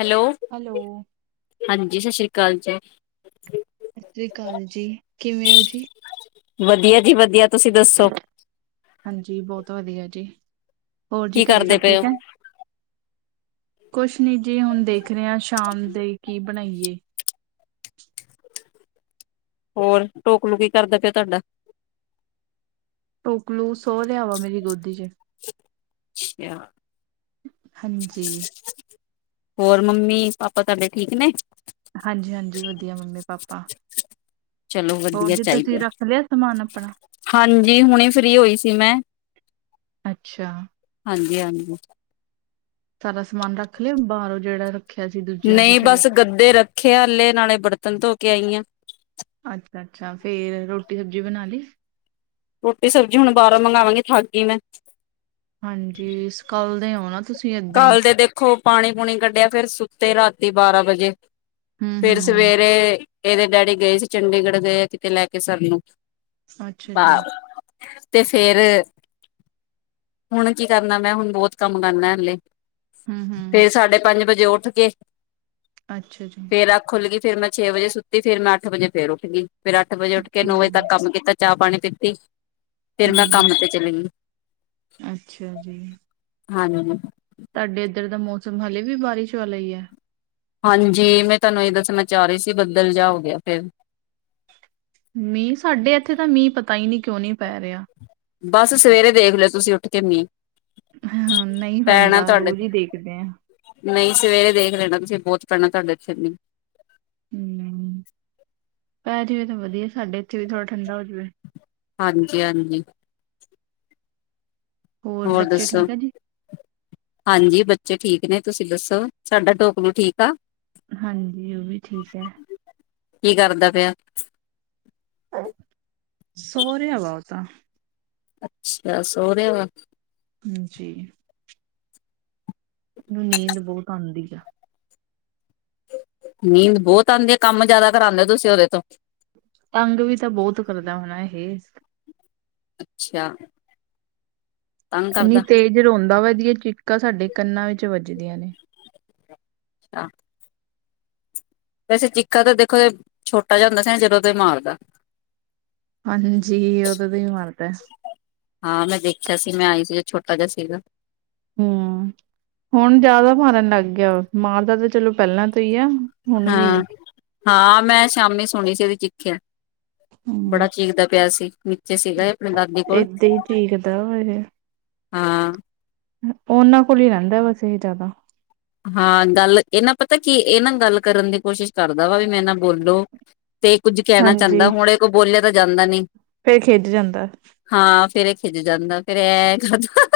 Hello hello ਹਾਂਜੀ ਸਤਿ ਸ੍ਰੀ ਅਕਾਲ ਜੀ ਸਤਿ ਸ਼੍ਰੀ ਅਕਾਲ ਜੀ ਕਿਵੇਂ ਹੋ ਜੀ ਵਧੀਆ ਜੀ ਵਧੀਆ ਤੁਸੀਂ ਦੱਸੋ ਹਾਂਜੀ ਬਹੁਤ ਵਧੀਆ ਜੀ ਹੋਰ ਜੀ ਕੀ ਘਰੇ ਕਰਦੇ ਸਭ ਪਏ ਹੋ ਠੀਕ ਹੈ? ਕੁੱਛ ਨੀ ਜੀ ਹੁਣ ਦੇਖ ਰਹੇ ਹਾਂ ਸ਼ਾਮ ਦੇ ਕੀ ਬਣਾਈਏ ਹੋਰ ਟੋਕਲੂ ਕੀ ਕਰਦਾ ਪਿਆ ਤੁਹਾਡਾ ਟੋਕਲੂ ਸੋ ਰਿਹਾ ਹੈ ਮੇਰੀ ਗੋਦੀ ਚ ਅ ਹਾਂਜੀ [unintelligible] ਹੋਰ ਮੰਮੀ ਪਾਪਾ ਤੁਹਾਡੇ ਠੀਕ ਨੇ ਹਾਂਜੀ ਹਾਂਜੀ ਵਧੀਆ ਮੰਮੀ ਪਾਪਾ ਚਲੋ ਹੋਰ ਵਧੀਆ ਜੀ ਤੁਸੀਂ ਚਾਹੀਦਾ ਰੱਖ ਲਿਆ ਸਮਾਨ ਆਪਣਾ ਹਾਂਜੀ ਹੁਣੇ ਫ੍ਰੀ ਹੋਈ ਸੀ ਮੈਂ ਅੱਛਾ ਹਾਂਜੀ ਹਾਂਜੀ ਤੁਹਾਡਾ ਸਮਾਨ ਰੱਖ ਲਿਆ ਬਾਹਰੋਂ ਜਿਹੜਾ ਰੱਖਿਆ ਸੀ ਦੂਜਿਆਂ ਦੇ ਨਹੀਂ ਘਰੇ ਬਸ ਗੱਦੇ ਰੱਖੇ ਆ ਹੱਲੇ ਨਾਲੇ ਬਰਤਨ ਧੋ ਕੇ ਆਈ ਆਂ ਅੱਛਾ ਅੱਛਾ ਫੇਰ ਰੋਟੀ ਸਬਜ਼ੀ ਬਣਾ ਲਈ ਰੋਟੀ ਸਬਜ਼ੀ ਹੁਣ ਬਾਹਰੋ ਮੰਗਾਵਾਂਗੀ ਥਕ ਗਈ ਮੈਂ ਹਾਂਜੀ ਅਸੀਂ ਕੱਲ ਦੇ ਹੁਨ ਕੱਲ ਤੇ ਦੇਖੋ ਪਾਣੀ ਪੂਣੀ ਕੱਢਿਆ ਫਿਰ ਸੁੱਤੇ ਰਾਤੀ ਬਾਰਾਂ ਵਜੇ ਹਮ ਫਿਰ ਹਮ ਸਵੇਰੇ ਇਹਦੇ ਡੈਡੀ ਗਏ ਸੀ ਚੰਡੀਗੜ੍ਹ ਗਏ ਕਿੱਤੇ ਲੈ ਕੇ ਸਾਨੂੰ ਅੱਛਾ ਜੀ ਬਾਰ ਤੇ ਫਿਰ ਹੁਣ ਕੀ ਕਰਨਾ ਮੈਂ ਹੁਣ ਬਹੁਤ ਕੰਮ ਕਰਨਾ ਹੱਲੇ ਹਮ ਹਮ ਫਿਰ ਸਾਢੇ ਪੰਜ ਵਜੇ ਉੱਠ ਕੇ ਅੱਛਾ ਜੀ ਫਿਰ ਅੱਖ ਖੁੱਲ ਗਈ ਫਿਰ ਮੈਂ ਛੇ ਵਜੇ ਸੁੱਤੀ ਫਿਰ ਮੈਂ ਅੱਠ ਵਜੇ ਫਿਰ ਉੱਠ ਗਈ ਫਿਰ ਅੱਠ ਵਜੇ ਉੱਠ ਕੇ ਨੌ ਵਜੇ ਹਮ ਤੱਕ ਕੰਮ ਕੀਤਾ ਚਾਹ ਪਾਣੀ ਪੀਤੀ ਫਿਰ ਮੈਂ ਹੂੰ, ਕੰਮ ਤੇ ਚਲੀ ਗਈ ਅੱਛਾ ਜੀ ਹਾਂ ਨਾ ਨਾ ਤੁਹਾਡੇ ਇੱਧਰ ਦਾ ਮੌਸਮ ਹਾਲੇ ਵੀ ਬਾਰਿਸ਼ ਵਾਲਾ ਹੀ ਏ ਹਾਂਜੀ ਮੈਂ ਤੁਹਾਨੂੰ ਇਹ ਦੱਸਣਾ ਚਾਹ ਰਹੀ ਸੀ ਬੱਦਲ ਜਿਆ ਹੋ ਗਿਆ ਫਿਰ ਮੀਂਹ ਸਾਡੇ ਇੱਥੇ ਤਾਂ ਮੀਂਹ ਪਤਾ ਹੀ ਨਹੀਂ ਕਿਉਂ ਨੀਂ ਪੈ ਰਿਹਾ ਬਸ ਸਵੇਰੇ ਦੇਖ ਲਿਓ ਤੁਸੀਂ ਉੱਠ ਕੇ ਮੀਂਹ ਹਂ ਨਹੀਂ ਪੈਂਦਾ ਰੋਜ਼ ਹੀ ਦੇਖਦੇ ਆਂ ਨਈ, ਸਵੇਰੇ ਦੇਖ ਲੈਣਾ ਤੁਸੀਂ ਬੋਤ ਪੈਣਾ ਤੁਹਾਡੇ ਏਥੇ ਮੀਂਹ। ਹੂੰ, ਪੈ ਜਵੇ ਤਾਂ ਵਧੀਆ ਸਾਡੇ ਏਥੇ ਵੀ ਥੋੜਾ ਠੰਡਾ ਹੋ ਜਵੇ। ਹਾਂਜੀ ਹਾਂਜੀ। ਹੋਰ ਬੱਚੇ ਦੱਸੋ? ਠੀਕ ਆ ਜੀ? ਹਾਂਜੀ, ਬੱਚੇ ਠੀਕ ਨੇ। ਤੁਸੀਂ ਦੱਸੋ, ਸਾਡਾ ਢੋਕਲੂ ਠੀਕ ਆ? ਹਾਂਜੀ, ਓ ਵੀ ਠੀਕ ਐ। ਕੀ ਕਰਦਾ ਪਿਆ? ਸੋਰਿਆ ਵਾ ਓ ਤਾਂ। ਅੱਛਾ ਸੋ ਰਿਆ ਵਾ। ਹਾਂਜੀ। ਓਨੂੰ ਨੀਂਦ ਬਹੁਤ ਆਂਦੀ ਐ। ਨੀਂਦ ਬੋਤ ਆਂਦੀ ਆ ਕੰਮ ਜ਼ਿਆਦਾ ਕਰਾਂਦੇ ਓ ਤੁਸੀਂ ਓਦੇ ਤੋਂ। ਤੰਗ ਵੀ ਤਾਂ ਬਹੁਤ ਕਰਦਾ ਹੋਨਾ ਇਹ। ਅੱਛਿਆ। ਐਨੀ ਤੇਜ਼ ਤੇ ਰੋਂਦਾ ਵਾ ਏਦੀਆਂ ਚਿੱਕਾਂ ਸਾਡੇ ਕੰਨਾਂ ਵਿੱਚ ਵੱਜਦੀਆਂ ਨੇ। ਅੱਛਾ। ਵੈਸੇ ਚਿੱਕਾ ਤਾਂ ਦੇਖੋ, ਏ ਛੋਟਾ ਜਾ ਹੁੰਦਾ ਸੀ ਜਦੋਂ ਤੋਂ ਈ ਮਾਰਦਾ। ਹਾਂਜੀ ਓਦੋਂ ਤੋਂ ਈ ਮਾਰਦਾ। ਹਾਂ, ਮੈਂ ਦੇਖਿਆ ਸੀ। ਮੈਂ ਆਈ ਸੀ, ਜਦੋਂ ਛੋਟਾ ਜਾ ਸੀਗਾ। ਹੂੰ, ਹੁਨ ਜ਼ਿਆਦਾ ਮਾਰਨ ਲੱਗ ਗਿਆ, ਮਾਰਦਾ ਤਾਂ ਚਲੋ ਪਹਿਲਾਂ ਤੋਂ ਈ ਐ। ਹਾਂ ਹਾਂ, ਮੈਂ ਸ਼ਾਮੀ ਸੁਣੀ ਸੀ ਏਦੀ ਚਿੱਕਿਆ। ਬੜਾ ਹੂੰ ਚਿੱਕਦਾ ਪਿਆ ਸੀ। ਸੀ ਏ ਆਪਣੀ ਦਾਦੀ ਕੋਲ ਏਦਾਂ ਹੀ ਚੀਕਦਾ ਵਾ ਹਾਂ। ਓ ਓਨਾਂ ਕੋਲ ਈ ਰਹਿੰਦਾ ਬਸ ਇਹ ਜ਼ਿਆਦਾ। ਹਾਂ ਗੱਲ, ਏ ਨਾ ਪਤਾ ਕੀ ਏ ਨਾ ਗੱਲ ਕਰਨ ਦੀ ਕੋਸ਼ਿਸ਼ ਕਰਦਾ ਵਾ ਕਿ ਮੇਰੇ ਨਾਲ ਬੋਲੋ। ਤੇ ਏ ਕੁਝ ਕਹਿਣਾ ਚਾਦਾ ਹੁਨ ਏਦੇ ਕੋਲੋਂ ਬੋਲਿਆ ਤਾਂ ਜਾਂਦਾ ਨੀ। ਫਿਰ ਖਿੱਝ ਜਾਂਦਾ। ਹਾਂ ਫੇਰ ਏ ਖਿਝ ਜਾਂਦਾ, ਫੇਰ ਐ ਐ‌ ਕਰਦਾ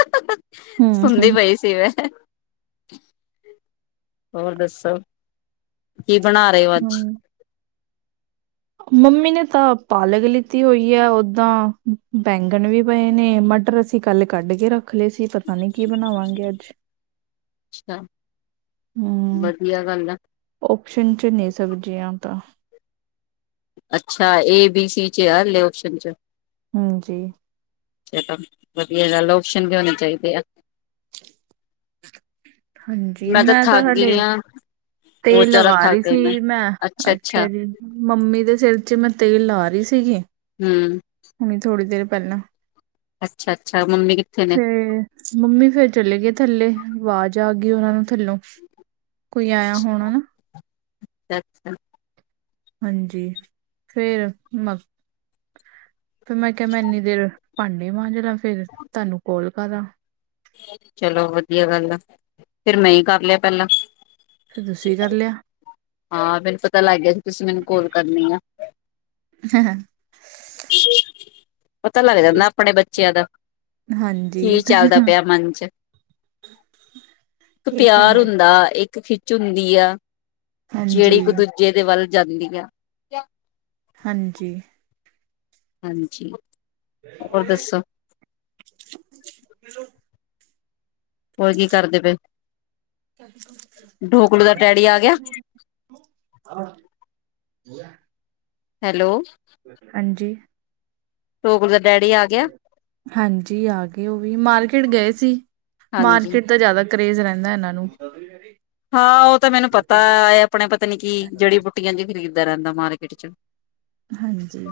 ਹੂੰ ਸੁਣਦੀ ਹੂੰ ਪਈ ਸੀ ਮੈਂ। ਹੋਰ ਦੱਸੋ, ਕੀ ਬਣਾ ਰੇ ਓ ਅੱਜ? ਹੂੰ, ਮੰਮੀ ਨੇ ਤਾਂ ਪਾਲਕ ਲਿਤੀ ਹੋਈ ਐ, ਓਦਾਂ ਬੈਂਗਣ ਵੀ ਪਏ ਨੇ ਮਟਰ ਅਸੀਂ ਕੱਲ੍ਹ ਕੱਢ ਕੇ ਰੱਖਲੇ ਸੀ, ਪਤਾ ਨੀ ਕੀ ਬਣਾਵਾਂਗੇ ਅੱਜ। ਅੱਛਾ, ਵਧੀਆ ਗੱਲ ਆ। ਆਪਸ਼ਨ ਚ ਨੇ ਸਬਜ਼ੀਆਂ ਤਾਂ। ਅੱਛਾ, ਏ ਬੀ ਸੀ ਚ ਆ, ਹਲੇ ਆਪਸ਼ਨ ਚ। ਹਾਂਜੀ, ਏ ਤਾਂ ਵਧੀਆ ਗੱਲ ਐ, ਆਪਸ਼ਨ ਵੀ ਹੋਨੇ ਚਾਈਦੇ ਆ। ਹਾਂਜੀ, ਮੈਂ ਤਾਂ ਥੱਕ ਗਈ ਹਲੇ, ਆ ਬਹੁਤ ਤੇਲ ਜ਼ਿਆਦਾ ਲਗਾ ਥੱਕ ਰੀ ਗਈ ਸੀ ਮੈਂ, ਅੱਛਾ ਜੀ। ਮੰਮੀ ਦੇ ਸਿਰ ਚ ਮੈਂ ਤੇਲ ਲਾ ਰੀ ਸੀਗੀ। ਹੂੰ, ਹੁਨੀ ਥੋੜ੍ਹੀ ਦੇਰ ਪੈਲਾਂ। ਅੱਛਾ ਅੱਛਾ, ਮੰਮੀ ਕਿੱਥੇ ਨੇ? ਫੇਰ ਮੰਮੀ ਫੇਰ ਚਲੇ ਗਏ, ਥੱਲੇ ਵਾਜ਼ ਆ ਗੀ ਓਨਾਂ ਨੂੰ ਥੱਲੋਂ ਕੋਈ ਆ ਹੋਨਾ ਨਾ। ਅੱਛਾ ਅੱਛਾ। ਹਾਂਜੀ ਫੇਰ ਮ ਫਿਰ ਮੈਂ ਕਿਹਾ ਮੈਂ ਇਨੀ ਦੇਰ ਭਾਂਡੇ ਮਾਂਜ ਲਾ ਫੇਰ ਤਾਂਨੂੰ ਕੋਲ ਕਰਾਂ ਚਲੋ ਵਧੀਆ ਗੱਲ ਹੈ, ਫਿਰ ਮੈਂ ਹੀ ਕਰ ਲਿਆ ਪਹਿਲਾਂ। ਤੁਸੀਂ ਕਰ ਲਿਆ। ਹਾਂ, ਮੈਨੂੰ ਪਤਾ ਲੱਗ ਗਿਆ ਤੁਸੀਂ ਮੈਨੂੰ ਕੋਲ ਕਰਨੀ ਆ [unintelligible] ਪਤਾ ਲੱਗ ਜਾਂਦਾ ਆਪਣੇ ਬੱਚਿਆਂ ਦਾ ਹਾਂਜੀ ਇਹ ਕੀ ਚੱਲਦਾ ਤਾਂ ਪਿਆ ਮਨ ਚ ਇੱਕ ਇਹ ਤਾਂ ਪਿਆਰ ਹੈ ਹੁੰਦਾ ਇੱਕ ਖਿ ਚ ਹੁੰਦੀ ਆ ਜਿਹੜੀ ਹਾਂਜੀ ਇੱਕ ਦੂਜੇ ਦੇ ਵੱਲ ਜਾਂਦੀ ਆ। ਹਾਂਜੀ ਹਾਂਜੀ ਹੋਰ ਦੱਸੋ। ਹੋਰ ਕੀ ਕਰਦੇ ਪਏ? ਢੋਕਲੂ ਦਾ ਡੈਡੀ ਆ ਗਿਆ। ਆਾਂ [unintelligible] ਹੈਲੋ ਹਾਂਜੀ। ਟੋਕਲੂ ਦਾ ਡੈਡੀ ਆ ਗਿਆ, ਹਾਂਜੀ ਆ ਗਏ ਉਹ ਵੀ ਮਾਰਕੀਟ ਗਏ ਸੀ ਹਾਂਜੀ ਮਾਰਕੀਟ ਤਾਂ ਜ਼ਿਆਦਾ ਕਰੇਜ਼ ਰਹਿੰਦਾ ਇਹਨਾਂ ਨੂੰ। ਹਾਂ ਉਹ ਤਾਂ ਮੈਨੂੰ ਪਤਾ ਆਪਣੇ ਪਤਾ ਨੀ ਕੀ ਜੜੀ ਬੁਟੀਆਂ ਜਿਹੀ ਖਰੀਦਦਾ ਰਹਿੰਦਾ ਮਾਰਕੀਟ ਚ' ਹਾਂਜੀ।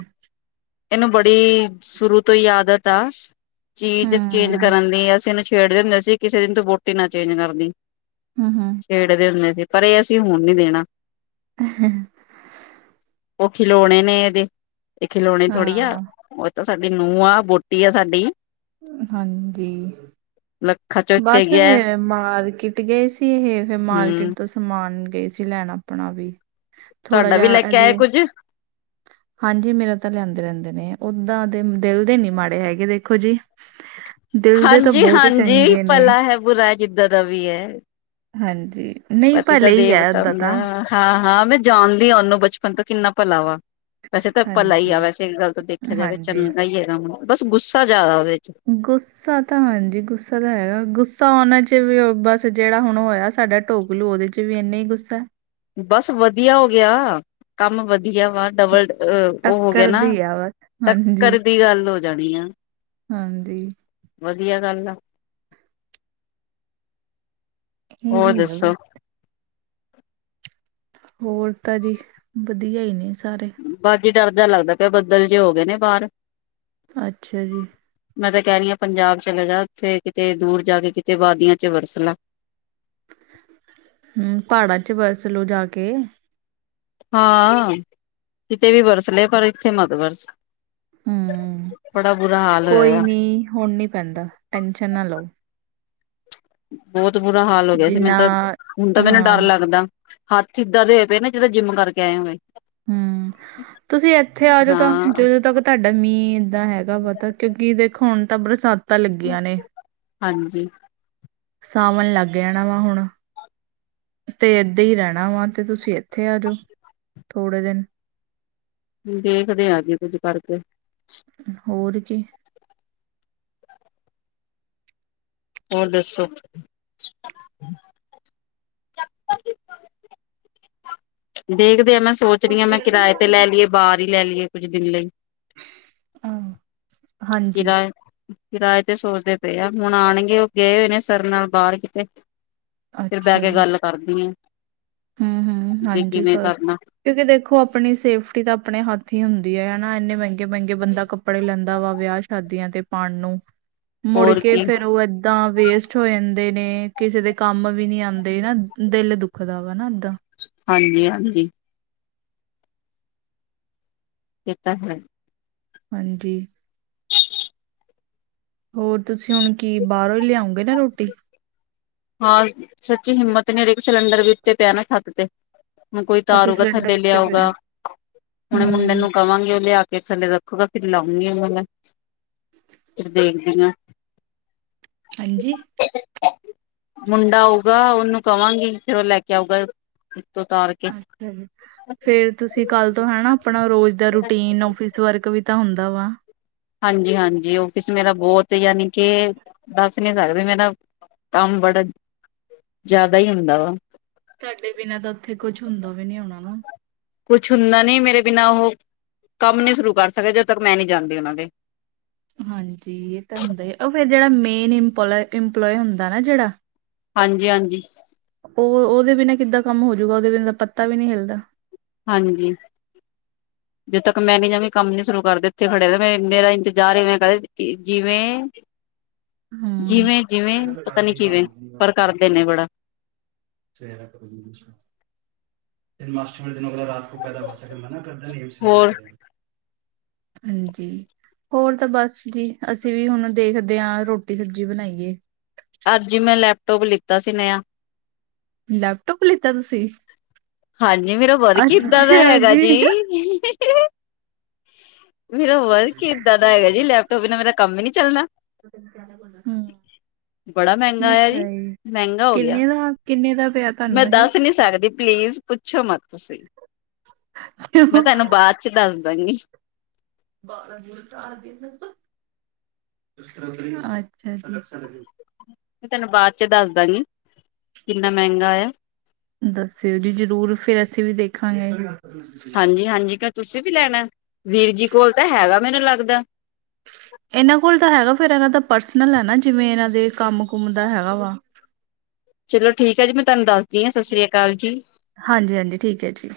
ਇਹਨੂੰ ਬੜੀ ਸ਼ੁਰੂ ਤੋਂ ਹੀ ਆਦਤ ਆ ਚੀਜ਼ ਐਕਸਚੇਂਜ ਹੂੰ, ਕਰਨ ਦੀ ਅਸੀਂ ਇਹਨੂੰ, ਛੇੜਦੇ ਹੁੰਦੇ ਸੀ ਕਿਸੇ ਦਿਨ ਤੂੰ ਵੋਟੀ ਨਾ ਚੇਂਜ ਕਰਦਈ ਹੂ ਹੂ ਛੇੜਦੇ ਹੁੰਦੇ ਸੀ ਪਰ ਇਹ ਅਸੀਂ ਹੁਣ ਨੀ ਦੇਣਾ, ਹ [unintelligible] ਉਹ ਖਿਲੋਣੇ ਨੇ ਇਹਦੇ, ਇਹ ਖਿਲੋਣੇ ਥੋੜੀ ਆ। ਹਾਂ। ਤਾਂ ਸਾਡੀ ਨੂੰਹ ਆ ਵੋਟੀ ਆ ਸਾਡੀ। ਹਾਂਜੀ ਲੱਖਾਂ ਚੁੱਕ ਕੇ ਬਸ ਗਿਆ ਫਿਰ ਮਾਰਕੀਟ ਗਏ ਸੀ ਇਹ, ਫਿਰ ਮਾਰਕੀਟ ਹਮ ਤੋਂ ਸਮਾਨ ਗਏ ਸੀ ਲੈਣ ਆਪਣਾ ਵੀ। ਥੋੜਾ ਤੁਹਾਡਾ ਵੀ ਜਿਹਾ ਲੈ ਕੇ ਆਏ ਇਹਦੇ ਕੁੱਝ। ਹਾਂਜੀ ਮੇਰਾ ਤਾਂ ਲਿਆਂਦੇ ਰਹਿੰਦੇ ਨੇ, ਓਦਾਂ ਦੇ ਦਿਲ ਦੇ ਨੀ ਮਾੜੇ ਹੈਗੇ ਵੇਖੋ ਜੀ। ਦਿਲ ਦੇ ਤਾਂ ਹਾਂਜੀ, ਬਹੁਤ ਹੀ ਹਾਂਜੀ ਚੰਗੇ ਨੇ ਭਲਾ ਹੈ ਬੁਰਾ ਹੈ ਜਿੱਦਾਂ ਦਾ ਵੀ ਹੈ। ਹਾਂਜੀ ਨਹੀਂ ਭਲੇ ਹੀ ਹੈ ਓਦਾਂ ਤਾਂ। ਹਾਂ, ਹਾਂ ਮੈਂ ਜਾਣਦੀ ਹਾਂ ਉਹਨੂੰ ਬਚਪਨ ਤੋਂ ਕਿੰਨਾ ਭਲਾ ਵਾ। ਵੈਸੇ ਤਾਂ ਭਲਾ ਹੀ ਆ ਹਾਂਜੀ। ਵੈਸੇ ਇੱਕ ਗੱਲ ਤਾਂ ਦੇਖਿਆ ਜਾਵੇ ਹਾਂਜੀ। ਚੰਗਾ ਹੈਗਾ ਬਸ ਗੁੱਸਾ ਜ਼ਿਆਦਾ ਉਹਦੇ ਚ'। ਗੁੱਸਾ ਤਾਂ ਹਾਂਜੀ ਗੁੱਸਾ ਤਾਂ ਹੈਗਾ ਗੁੱਸਾ ਉਹਨਾਂ ਚਿਰ ਬਸ ਜਿਹੜਾ ਹੁਣ ਉਹ ਹੋਇਆ ਸਾਡਾ, ਢੋਕਲੂ ਉਹਦੇ ਚ ਵੀ ਇੰਨਾ ਹੀ ਗੁੱਸਾ। ਬਸ ਵਧੀਆ ਹੋ ਗਿਆ ਕੰਮ ਵਧੀਆ ਵਾ ਡਬਲ, ਅਹ ਉਹ ਹੋ ਗਿਆ ਟੱਕਰ ਨਾ ਦੀ ਆ ਬਸ ਟੱਕਰ ਹਾਂਜੀ ਦੀ ਗੱਲ ਹੋ ਜਾਣੀ ਆ। ਹਾਂਜੀ। ਵਧੀਆ ਗੱਲ ਆ। ਹੋਰ ਇਹੀ ਹੈ ਬਸ ਦੱਸੋ। ਹੋਰ ਤਾਂ ਜੀ ਵਧੀਆ ਹੀ ਨੇ ਸਾਰੇ। ਬਸ ਜੀ ਡਰ ਜਿਹਾ ਲੱਗਦਾ ਪਿਆ ਬੱਦਲ ਜੇ ਹੋ ਗਏ ਨੇ ਬਾਹਰ। ਅੱਛਾ ਜੀ। ਮੈਂ ਤਾਂ ਕਹਿ ਰਹੀ ਹਾਂ ਪੰਜਾਬ ਚਲੇ ਜਾ ਉੱਥੇ ਕਿਤੇ ਦੂਰ ਜਾ ਕੇ ਕਿਤੇ ਵਾਦੀਆਂ ਚ ਵਰਸਲਾ। ਹੁ ਪਹਾੜਾਂ 'ਚ ਵਰਸ ਲਓ ਜਾ ਕੇ। ਹਾਂ ਕਿਥੇ ਵੀ ਬਰਸਲੇ ਪਰ ਇੱਥੇ ਮਤ ਬਰਸ। ਹਮ ਹਾਲ ਹੋਇਆ ਕੋਈ ਵਾ। ਨੀ ਹੁਣ ਨੀ ਪੈਂਦਾ 'ਟੈਨਸ਼ਨ ਨਾ ਲਓ। ਬਹੁਤ ਬੁਰਾ ਹਾਲ ਹੋ ਗਿਆ ਸੀ, ਮੈਨੂੰ ਜਿੰਨਾ ਤਾਂ ਹੁਣ ਤਾਂ ਮੈਨੂੰ ਹਾਂ ਡਰ ਲੱਗਦਾ। ਹੱਥ ਏਦਾਂ ਦੇ ਹੋਏ ਪਏ ਨਾ ਜਿੱਦਾਂ ਜਿੰਮ ਕਰਕੇ ਆਏ ਹੋਏ। ਹੂ ਤੁਸੀਂ ਇੱਥੇ ਆ ਜਾਓ ਤਾਂ ਹਾਂ ਜਦੋਂ ਤੱਕ ਤੁਹਾਡਾ ਮੀਂਹ ਇੱਦਾਂ ਹੈਗਾ ਪਤਾ ਕਿਉਂਕਿ ਦੇਖੋ ਹੁਣ ਤਾਂ ਬਰਸਾਤਾਂ ਲੱਗੀਆਂ ਨੇ। ਹਾਂਜੀ। ਸਾਵਣ ਲੱਗ ਜਾਣਾ ਵਾ ਹੁਣ। ਤੇ ਇਏਦਾਂ ਹੀ ਰਹਿਣਾ ਵਾ ਤੇ ਤੁਸੀਂ ਇੱਥੇ ਆ ਜਾਓ ਥੋੜੇ ਦਿਨ। ਦੇਖਦੇ ਆ ਜੀ ਕੁੱਝ ਕਰਕੇ। ਹੋਰ ਕੀ। ਹੋਰ ਦੱਸੋ? [inaudible] ਦੇਖਦੇ ਆ ਮੈ ਸੋਚ ਰਹੀ ਹਾਂ ਮੈਂ ਕਿਰਾਏ ਤੇ ਲੈ ਲਈਏ। ਬਾਹਰ ਹੀ ਲੈ ਲਈਏ ਕੁੱਝ ਦਿਨ ਲਈ ਅ ਹਾਂਜੀ ਕਿਰਾਏ ਕਿਰਾਏ ਤੇ ਸੋਚਦੇ ਪਏ ਆ ਹੁਣ ਆਣਗੇ ਉਹ ਗਏ ਹੋਏ ਨੇ ਸਰ ਨਾਲ ਬਾਹਰ ਕਿਤੇ ਅੱਛਾ ਜੀ। ਮੈਂ ਕਰਦੀ ਹੈ। ਹੂ ਹਾਂਜੀ ਕਰ। ਕਰਨਾ ਕਿਉਂਕਿ ਦੇਖੋ ਆਪਣੀ ਸੇਫਟੀ ਤਾਂ ਆਪਣੇ ਹੱਥ ਹੀ ਹੁੰਦੀ ਹੈ ਹਨਾ ਇੰਨੇ ਮਹਿੰਗੇ ਮਹਿੰਗੇ ਬੰਦਾ ਕੱਪੜੇ ਲੈਂਦਾ ਵਾ ਵਿਆਹ ੱਚ। ਸਦੀਆਂ ਤੇ ਪਾਉਣ, ਨੂੰ, ਮੁੜ ਹੋਰ ਕੇ ਕੀ ਫੇਰ ਉਹ ਏ ਤਾ ਵੇਸਟ ਹੋ ਜਾਂਦੇ ਨੇ ਕਿਸੇ ਦੇ ਕੰਮ ਵੀ ਨਹੀ ਆਉਂਦੇ ਨਾ ਦਿਲ ਦੁੱਖ ਵਾ। [unintelligible] ਹਾਂਜੀ, ਹਾਂਜੀ। ਕਿੱਦਾਂ ਕਰ। ਹਾਂਜੀ। ਹੋਰ ਤੁਸੀਂ ਹੁਣ ਕੀ ਬਾਹਰੋਂ ਹੀ ਲਿਆਉਗੇ ਨਾ ਰੋਟੀ? ਹਾਂ ਸੱਚੀ ਹਿੰਮਤ ਨਹੀ ਰਹੀ ਸਿਲੰਡਰ ਵੀ ਤੇ ਪਿਆ ਨਾ ਛਤ ਤੇ। ਕੋਈ ਅੱਛਾ ਉਤਾਰੂਗਾ, ਸਿਲੰਡਰ ਥੱਲੇ ਉੱਤੇ ਪਿਆ ਲਿਆਊਗਾ। ਹੁਣੇ ਮੁੰਡੇ ਹੂੰ ਨੂੰ ਕਵਾਂਗੇ ਉਹ ਲਿਆ ਕੇ ਥੱਲੇ ਰੱਖੂਗਾ ਫਰ ਲਾਉਂ ਗਈ ਮੈਂ। ਫੇਰ ਦੇਖਦੀ ਹੈ। ਹਾਂਜੀ। ਮੁੰਡਾ ਆਊਗਾ ਉਹਨੂੰ ਕਵਾਂਗੀ ਫੇਰ ਉਹ ਲੈ ਕੇ ਆਊਗਾ, ਉਤਾਰ ਕੇ। ਅੱਛਾ ਫੇਰ ਤੁਸੀਂ ਕੱਲ ਤੋਂ ਹੈਨਾ। ਆਪਣਾ ਰੋਜ਼ ਦਾ ਰੂਟੀਨ ਔਫਿਸ ਵਰਕ ਵੀ ਤਾਂ ਹੁੰਦਾ ਵਾ। ਹਾਂਜੀ, ਹਾਂਜੀ ਔਫਿਸ ਮੇਰਾ ਬਹੁਤ ਯਾਨੀ ਕਿ ਦੱਸ ਨਹੀਂ ਸਕਦੇ ਮੇਰਾ ਕੰਮ ਬੜਾ ਜ਼ਿਆਦਾ ਹੀ ਹੁੰਦਾ ਵਾ। ਤੁਹਾਡੇ ਬਿਨਾਂ ਤਾਂ ਉੱਥੇ ਕੁਛ ਹੁੰਦਾ ਵੀ ਨੀ ਹੋਣਾ ਨਾ। ਕੁਛ ਹੁੰਦਾ ਨੀ ਮੇਰੇ ਬਿਨਾਂ ਉਹ ਕੰਮ ਨੀ ਸ਼ੁਰੂ ਕਰ ਸਕਦੇ ਜਦੋਂ ਤੱਕ ਮੈਂ ਨਹੀਂ ਜਾਂਦੀ ਉਹਨਾਂ ਦੇ। ਹਾਂਜੀ ਇਹ ਤਾਂ ਹੁੰਦਾ ਉਹ ਫਿਰ ਜਿਹੜਾ ਮੇਨ ਇਪਲੋ ਇੰਪਲੋਏ ਹੁੰਦਾ ਨਾ ਜਿਹੜਾ ਹਾਂਜੀ, ਹਾਂਜੀ ਉਹ ਉਹਦੇ ਬਿਨਾਂ ਕਿੱਦਾਂ ਕੰਮ ਹੋਜੂਗਾ ਉਹਦੇ ਬਿਨਾਂ ਦਾ ਪੱਤਾ ਵੀ ਨਹੀ ਹਿਲਦਾ। ਹਾਂਜੀ। ਜਿੱਦੋਂ ਤੱਕ ਮੈਂ ਨੀ ਜਾਂਵੇ ਕੰਮ ਨੀ ਸ਼ੁਰੂ ਕਰਦੇ ਇੱਥੇ ਖੜੇ ਮੇਰਾ ਇੰਤਜ਼ਾਰ ਇਵੇ ਕਰਾ ਜਿਵੇਂ, ਹਮ ਜਿਵੇਂ ਕਿਵੇਂ ਪਤਾ ਨੀ ਕਿਵੇਂ ਪਰ ਕਰਦੇ ਨੇ ਬੜਾ, [inaudible] ਹੋਰ ਹਾਂਜੀ ਹੋਰ ਤਾਂ ਬਸ ਜੀ ਅਸੀਂ ਵੀ ਹੁਨ ਦੇਖਦੇ ਆ ਰੋਟੀ ਸਬਜ਼ੀ ਬਣਾਈਏ। ਅੱਜ ਈ ਮੈਂ ਲੈਪਟੋਪ ਲਿੱਤਾ ਸੀ ਨਯਾ, ਲੈਪਟੋਪ ਲਿੱਤਾ ਤੁਸੀਂ? ਹਾਂਜੀ ਮੇਰਾ ਵਰਕ ਈ ਏਦਾਂ ਦਾ ਹੈਗਾ ਜੀ, ਮੇਰਾ ਵਰਕ ਈ ਏਦਾਂ ਦਾ ਹੈਗਾ ਜੀ ਲੈਪਟੋਪ ਤੋ ਬਿਨਾਂ ਮੇਰਾ ਕੰਮ ਈ ਨੀ ਚਲਣਾ, [inaudible] ਬੜਾ ਮਹਿੰਗਾ ਨਹੀਂ ਆਇਆ ਜੀ, ਸਹੀ ਮਹਿੰਗਾ ਹੋ ਗਿਆ। ਕਿੰਨੇ ਦਾ ਕਿੰਨੇ ਦਾ ਪਿਆ? ਮੈਂ ਤੁਹਾਨੂੰ ਇਹ ਦੱਸ ਨੀ ਸਕਦੀ ਪਲੀਜ਼, ਪੁੱਛੋ ਮਤ ਤੁਸੀਂ ਮੈਂ ਤੁਹਾਨੂੰ ਬਾਦ ਚ ਦੱਸ ਦਾ ਗੀ। [inaudible] ਮੈਂ ਤੈਨੂੰ ਬਾਦ ਚ ਦੱਸ ਦਾਂਗੀ, ਕਿੰਨਾ ਮਹਿੰਗਾ ਆ। ਦੱਸਿਓ ਜੀ ਜਰੂਰ ਫੇਰ ਅਸੀਂ ਵੀ ਦੇਖਾਂਗੇ। ਨੀ ਹਾਂਜੀ ਕੀ ਤੁਸੀਂ ਵੀ ਲੈਣਾ, ਵੀਰ ਜੀ ਕੋਲ ਤਾਂ ਹੈਗਾ ਮੈਨੂੰ ਲੱਗਦਾ। ਇਹਨਾਂ ਕੋਲ ਤਾਂ ਹੈਗਾ ਫਿਰ ਇਹਨਾਂ ਦਾ ਪਰਸਨਲ ਐ ਨਾ ਜਿਵੇਂ ਇਹਨਾਂ ਦੇ ਕੰਮ ਕੁਮ ਦਾ ਹੈਗਾ ਵਾ। ਚਲੋ ਠੀਕ ਐ ਜੀ ਮੈਂ ਤੁਹਾਨੂੰ ਦੱਸਦੀ ਆ ਸਤਿ ਸ੍ਰੀ ਅਕਾਲ ਜੀ। ਹਾਂਜੀ ਹਾਂਜੀ ਠੀਕ ਐ ਜੀ,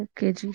ਓਕੇ ਜੀ।